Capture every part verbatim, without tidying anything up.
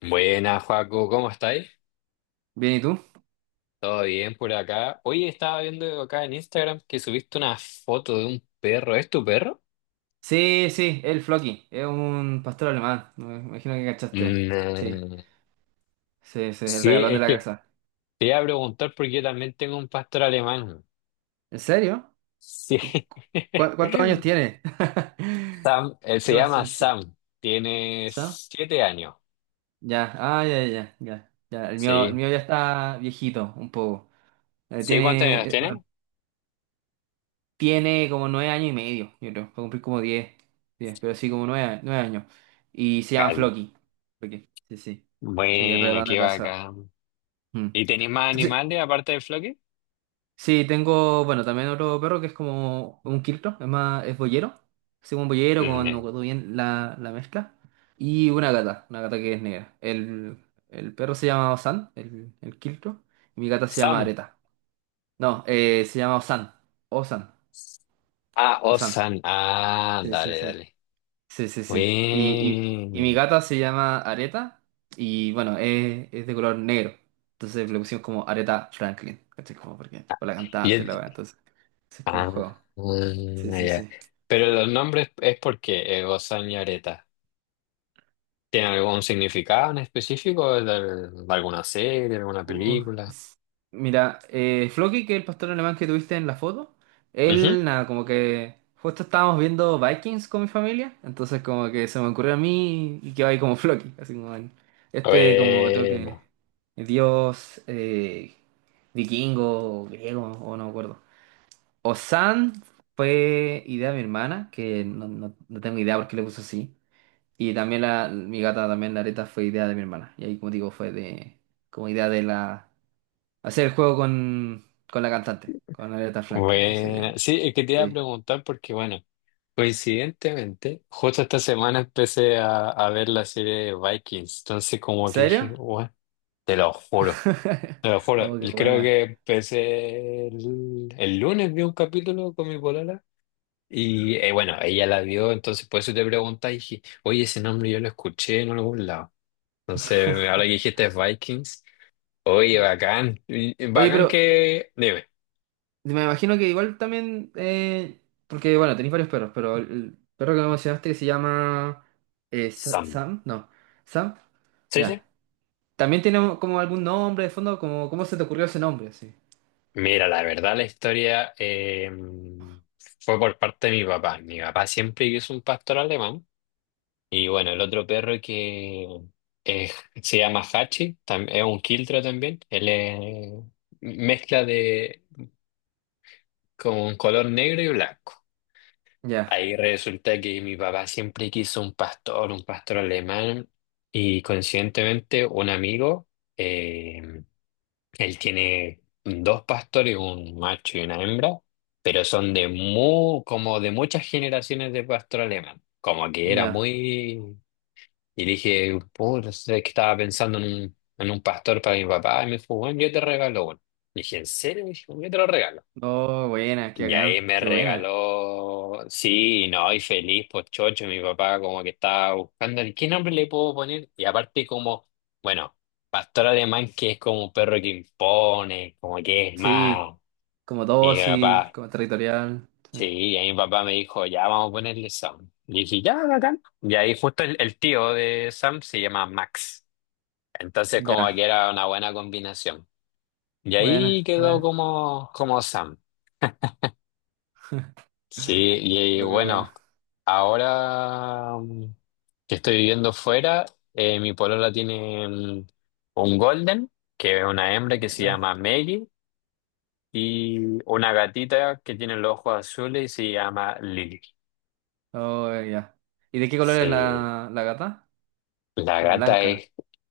Buenas, Joaco, ¿cómo estáis? Bien, ¿y tú? ¿Todo bien por acá? Hoy estaba viendo acá en Instagram que subiste una foto de un perro. ¿Es tu perro? Sí, sí, el Floki, es un pastor alemán, me imagino que cachaste. Sí, Mm, sí, sí, el sí, regalón de es la que casa. te iba a preguntar porque yo también tengo un pastor alemán. ¿En serio? Sí. ¿Cu- cuántos años tiene? Sam, él Qué se llama conciencia. Sam. Tiene ¿Sam? siete años. Ya, ah, ya, ya, ya, ya. El mío, el Sí. mío ya está viejito, un poco. Eh, ¿Sí? ¿Cuántos años tiene, eh, bueno, tiene? tiene como nueve años y medio, yo creo. Va a cumplir como diez, diez, pero sí, como nueve, a- nueve años. Y se llama Ay, Floki. Floki. Sí, sí. Sí, el bueno, regalón de qué la casa. bacán. Mm. ¿Y tenéis más Entonces, animales aparte del Floki? sí, tengo, bueno, también otro perro que es como un quiltro, es más, es boyero, así como un boyero con, no Mm. recuerdo bien la, la mezcla, y una gata, una gata que es negra. El, el perro se llama Osan, el, el quiltro, y mi gata se llama Sam. Areta. No, eh, se llama Osan, Osan, Ah, Osan. Osan. Ah, Sí, sí, dale, sí. dale. Sí, sí, sí. Y, y, y mi Bien. gata se llama Areta y bueno, es, es de color negro. Entonces le pusimos como Areta Franklin. ¿Cachai? Como porque, por la Y cantante, la es- verdad. Entonces, ese es como el ah, juego. Sí, ah, sí, ya. sí. Pero los nombres es porque eh, Osan y Areta. ¿Tiene algún significado en específico de, de alguna serie, de alguna Uh, película? s- Mira, eh, Floki, que es el pastor alemán que tuviste en la foto, Ujú. él, nada, como que justo estábamos viendo Vikings con mi familia, entonces como que se me ocurrió a mí y quedó ahí como Floki, así como el- este como otro que Bueno, dios, eh, vikingo, o griego, o no me acuerdo. Osan fue idea de mi hermana, que no, no- no tengo idea por qué le puso así. Y también la, mi gata, también la Areta, fue idea de mi hermana. Y ahí, como digo, fue de, como idea de la, hacer el juego con, con la cantante, con Aretha Franklin. Así que, bueno. Sí, es que te sí. iba a ¿En preguntar porque, bueno, coincidentemente, justo esta semana empecé a, a ver la serie de Vikings. Entonces, como que dije, ¿Serio? bueno, te lo juro. Te lo juro, Oh, qué y creo buena. que empecé el, el lunes, vi un capítulo con mi polola y eh, bueno, ella la vio, entonces por eso te pregunté y dije, oye, ese nombre yo lo escuché en algún lado. Entonces, ahora que dijiste Vikings, oye, bacán, y- y Oye, bacán pero que... Dime, me imagino que igual también, eh, porque bueno, tenéis varios perros, pero el, el perro que me mencionaste que se llama eh, Sa- Sam. Sam, no, Sam, Sí, sí. ya. ¿También tiene como algún nombre de fondo? Como, ¿cómo se te ocurrió ese nombre? Sí. Mira, la verdad la historia eh, fue por parte de mi papá. Mi papá siempre quiso un pastor alemán. Y bueno, el otro perro que eh, se llama Hachi, tam- es un quiltro también. Él es mezcla de con color negro y blanco. Ya, Ahí resulta que mi papá siempre quiso un pastor, un pastor alemán, y coincidentemente un amigo, eh, él tiene dos pastores, un macho y una hembra, pero son de mu- como de muchas generaciones de pastor alemán. Como que era ya. muy. Y le dije, puta, es que estaba pensando en un, en un pastor para mi papá. Y me dijo, bueno, yo te regalo uno. Le dije, ¿en serio? Y dijo, yo te lo regalo. No, buena, qué Y ahí bacán, me qué buena. regaló, sí, y no, y feliz, pues chocho, mi papá como que estaba buscando, ¿qué nombre le puedo poner? Y aparte como, bueno, pastor alemán que es como un perro que impone, como que es más, Sí, como mi dócil, papá, como territorial. Sí. sí, y ahí mi papá me dijo, ya vamos a ponerle Sam. Y dije, ya, bacán. Y ahí justo el, el tío de Sam se llama Max. Entonces, como que Ya, era una buena combinación. Y buena, ahí quedó buena. como, como Sam. Sí, Oh, y qué bueno, buena. ahora mm, que estoy viviendo fuera, eh, mi polola tiene mm, un golden, que es una hembra que Oh, se buena. llama Maggie, y una gatita que tiene los ojos azules y se llama Lily. Oh, ya. ¿Y de qué color es Sí, la, la gata? la Como gata blanca. es,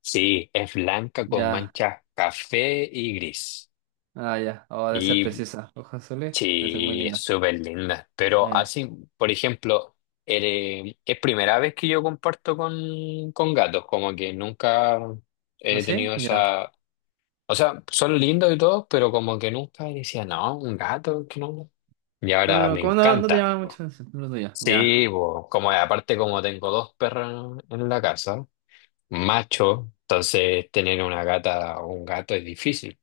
sí, es blanca con Ya, manchas café y gris. ah, ya. Oh, debe ser Y preciosa. Ojos azules, debe ser muy sí, es linda. súper linda. Pero Buena. así, por ejemplo, eh, es primera vez que yo comparto con, con gatos, como que nunca ¿No he sé? tenido Ya. esa... O sea, son lindos y todo, pero como que nunca decía, no, un gato, que no. Y No, ahora no, me ¿cómo no, no te encanta. llama mucho la atención? No lo tuyo. Ya. Sí, bo, como aparte como tengo dos perros en la casa, macho, entonces tener una gata o un gato es difícil.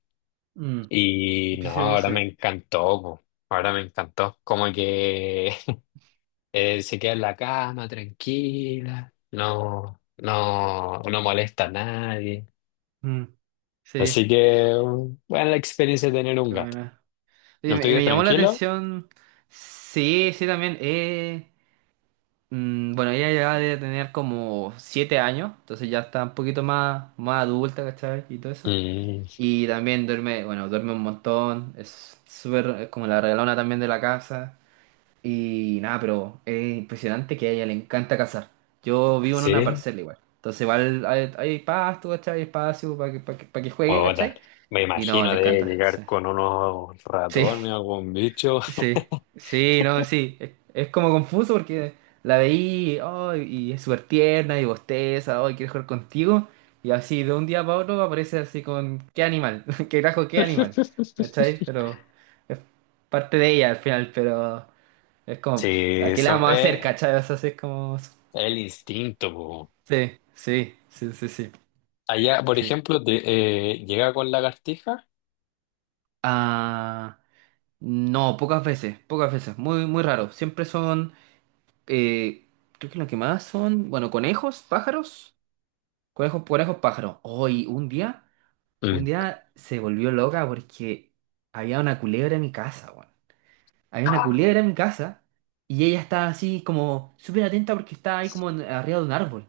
Mm. Y no, Empiezo yo, ahora sí. me encantó, bo. Ahora me encantó. Como que Eh, se queda en la cama tranquila, no, no, no molesta a nadie. Mm. Así Sí, que, um, buena la experiencia de tener un qué gato. buena. Oye, ¿El me, tuyo es me llamó la tranquilo? atención. Sí, sí, también. Eh. Mm, bueno, ella ya debe tener como siete años, entonces ya está un poquito más, más adulta, ¿cachai? Y todo eso. Mm, Y también duerme, bueno, duerme un montón, es súper, es como la regalona también de la casa. Y nada, pero es impresionante que a ella le encanta cazar. Yo vivo en una sí. parcela igual, entonces igual hay, hay pasto, ¿cachai? Hay espacio para que, para que, pa' que juegue, Puta, ¿cachai? me Y no, imagino le de encanta, sí. llegar con unos Sí, ratones o algún bicho. sí, sí, no, sí. Es, es como confuso porque la veí, oh, y es súper tierna y bosteza, oh, y quiere jugar contigo. Y así de un día para otro aparece así con qué animal, qué grajo, qué animal. ¿Cachai? Pero es parte de ella al final, pero es Sí, como, ¿a qué le eso vamos a hacer, es cachai? O sea, sí, es como. el instinto po. Sí, sí, sí, sí, sí. Allá, por Sí. ejemplo, te, eh, llega con lagartija. Ah, no, pocas veces, pocas veces, muy, muy raro. Siempre son. Eh, creo que lo que más son, bueno, conejos, pájaros, conejos, conejos, pájaros. Hoy, un día, un Mm. día se volvió loca porque había una culebra en mi casa, weón. Había una culebra en mi casa y ella estaba así como súper atenta porque estaba ahí como en- arriba de un árbol.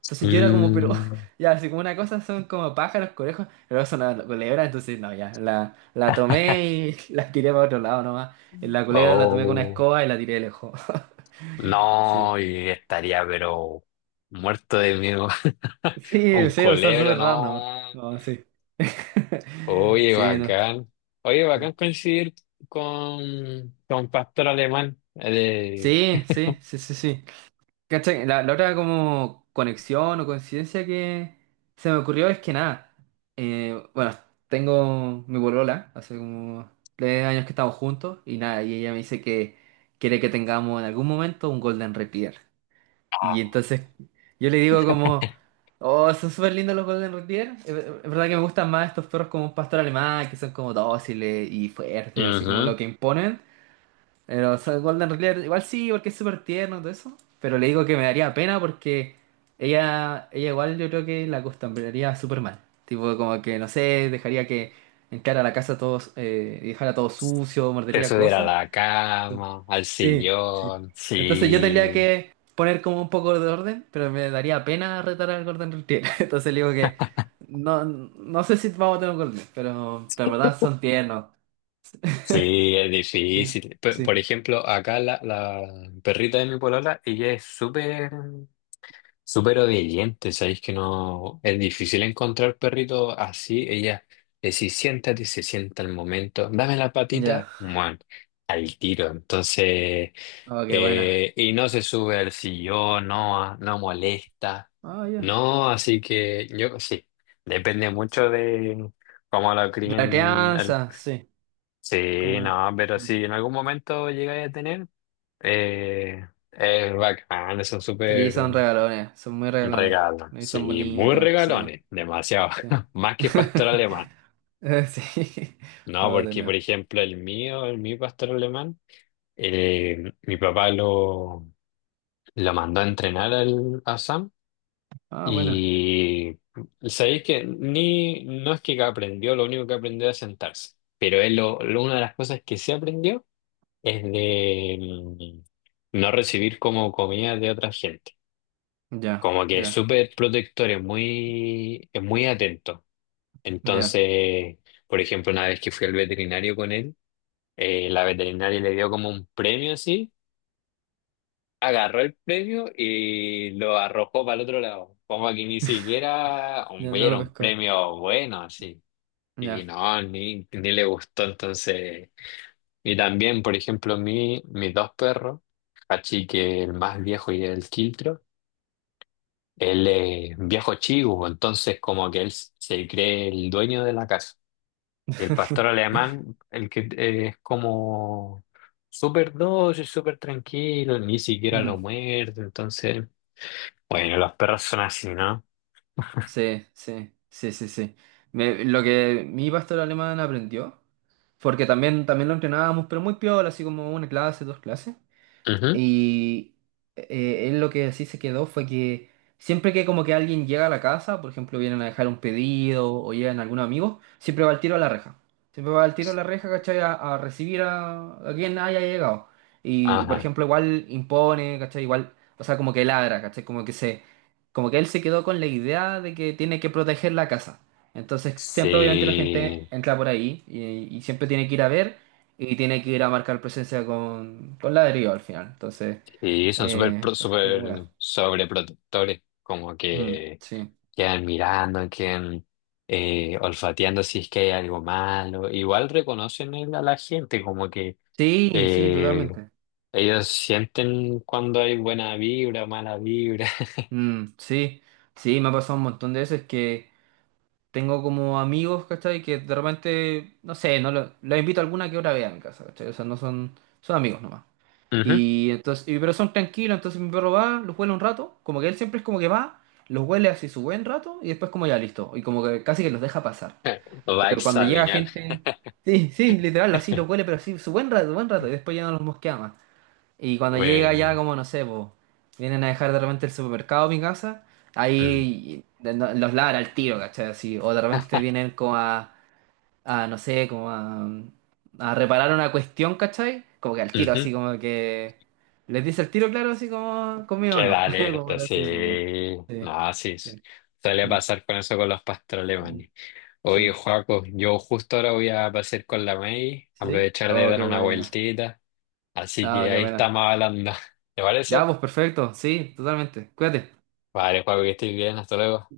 Entonces yo era como, pero Mm. ya, así como una cosa son como pájaros, conejos, pero son una culebra, entonces no, ya, la, la tomé y la tiré para otro lado nomás. La culebra la tomé con una Oh. escoba y la tiré lejos. Sí. No, y estaría pero muerto de miedo. Sí, Con sí, o sea, Colebro, súper random. no. No, sí. Oye, Sí, no. bacán. Oye, bacán coincidir con, con Pastor Alemán. Eh, Sí, sí, sí, sí, sí. ¿Cachai? La, la otra como conexión o coincidencia que se me ocurrió es que nada. eh, bueno, tengo mi polola, hace como tres años que estamos juntos y nada, y ella me dice que quiere que tengamos en algún momento un Golden Retriever. Y entonces yo le digo como, oh, son súper lindos los Golden Retriever. Es ver- es verdad que me gustan más estos perros como un pastor alemán, que son como dóciles y fuertes, así como ujú. lo que imponen. Pero son Golden Retriever, igual sí, porque es súper tierno y todo eso. Pero le digo que me daría pena porque ella, ella igual yo creo que la acostumbraría súper mal. Tipo como que, no sé, dejaría que entrara a la casa todos, eh, y dejara todo sucio, Te mordería subir a cosas. la cama, al Sí, sí. sillón. Entonces yo tendría Sí, que poner como un poco de orden, pero me daría pena retar al Gordon Retriever. Entonces le digo que no, no sé si vamos a tener un Golden, pero, pero en verdad son tiernos. sí, es Sí, difícil. P- sí. Por, ejemplo, acá la, la perrita de mi polola, ella es súper. Súper obediente, sabéis que no es difícil encontrar perritos así. Ella le si siéntate, se sienta al momento, dame la patita, Ya. muan, al tiro. Entonces, Oh, qué buena. eh, y no se sube al sillón, no, no molesta, Ah, ya. no. Así que yo sí, depende mucho de cómo lo De la críen. El... crianza, sí. Sí, Como... no, pero si en algún momento llegáis a tener, eh, es bacán, son Sí, son súper. regalones, son muy regalones. Regalo, Y son sí, muy bonitos, sí, regalones, demasiado, sí. más que pastor alemán. Eh, Sí. No, Oh, de porque por nuevo. ejemplo el mío, el mi pastor alemán, eh, mi papá lo, lo mandó a entrenar al, a Sam Ah, bueno. y sabéis que ni, no es que aprendió, lo único que aprendió es sentarse, pero él lo, lo- una de las cosas que sí aprendió es de mm, no recibir como comida de otra gente. Ya, Como que es ya, súper protector, es muy, es muy atento. ya. Entonces, por ejemplo, una vez que fui al veterinario con él, eh, la veterinaria le dio como un premio así, agarró el premio y lo arrojó para el otro lado, como que ni siquiera un, Ya no lo era un pesco. premio bueno así. Y Ya. no, ni, ni le gustó entonces. Y también, por ejemplo, mi, mis dos perros, Hachi, que el más viejo y el Quiltro, él es viejo chivo, entonces como que él se cree el dueño de la casa. El pastor alemán, el que eh, es como súper dócil, súper tranquilo, ni siquiera lo Mm, muerde. Entonces, bueno, los perros son así, ¿no? sí, sí, sí, sí, sí. Me- lo que mi pastor alemán aprendió, porque también, también lo entrenábamos, pero muy piola, así como una clase, dos clases. Ujú. Y, eh, él lo que así se quedó fue que siempre que como que alguien llega a la casa, por ejemplo, vienen a dejar un pedido o llegan algunos amigos, siempre va al tiro a la reja. Siempre va al tiro a la reja, ¿cachai? A, a recibir a, a quien haya llegado. Y, por Ajá. ejemplo, igual impone, ¿cachai? Igual, o sea, como que ladra, ¿cachai? Como que se, como que él se quedó con la idea de que tiene que proteger la casa. Entonces, siempre obviamente la gente Sí, entra por ahí y, y siempre tiene que ir a ver y tiene que ir a marcar presencia con, con, ladrillo al final. Entonces, sí, son súper eh, pro- es muy súper complicado. sobreprotectores, como Mm, que sí. quedan mirando, quedan eh, olfateando si es que hay algo malo. Igual reconocen el- a la gente, como que Sí, sí, eh, totalmente. ellos sienten cuando hay buena vibra, mala vibra. Mm, sí, sí, me ha pasado un montón de veces que tengo como amigos, ¿cachai? Que de repente, no sé, no lo- los invito a alguna que otra vez a mi casa, ¿cachai? O sea, no son, son amigos nomás. Ujú. Y entonces, y- pero son tranquilos, entonces mi perro va, los huele un rato, como que él siempre es como que va, los huele así su buen rato y después como ya listo, y como que casi que los deja pasar. Lo va a Pero cuando llega examinar. gente, sí, sí, literal, así lo huele, pero así, su buen rato, buen rato, y después ya no los mosquea más. Y cuando llega ya, Bueno. como no sé, po, vienen a dejar de repente el supermercado a mi casa, Mm. ahí de- no- los ladra al tiro, ¿cachai? Así, o de repente vienen como a, a, no sé, como a, a reparar una cuestión, ¿cachai? Como que al tiro, Ujú. así como que les dice al tiro, claro, así como conmigo Queda no. Como alerta, para sí. así decirlo. Sí, No, sí. s- sí. Suele Mm, pasar con eso con los pastos mm. alemanes. Oye, Sí, Joaco, yo justo ahora voy a pasar con la May, sí. aprovechar de Oh, dar qué una buena. vueltita. Así Oh, que qué ahí buena. estamos hablando. ¿Te parece? Ya, pues perfecto, sí, totalmente. Cuídate. Vale, Joaco, que estés bien. Hasta luego.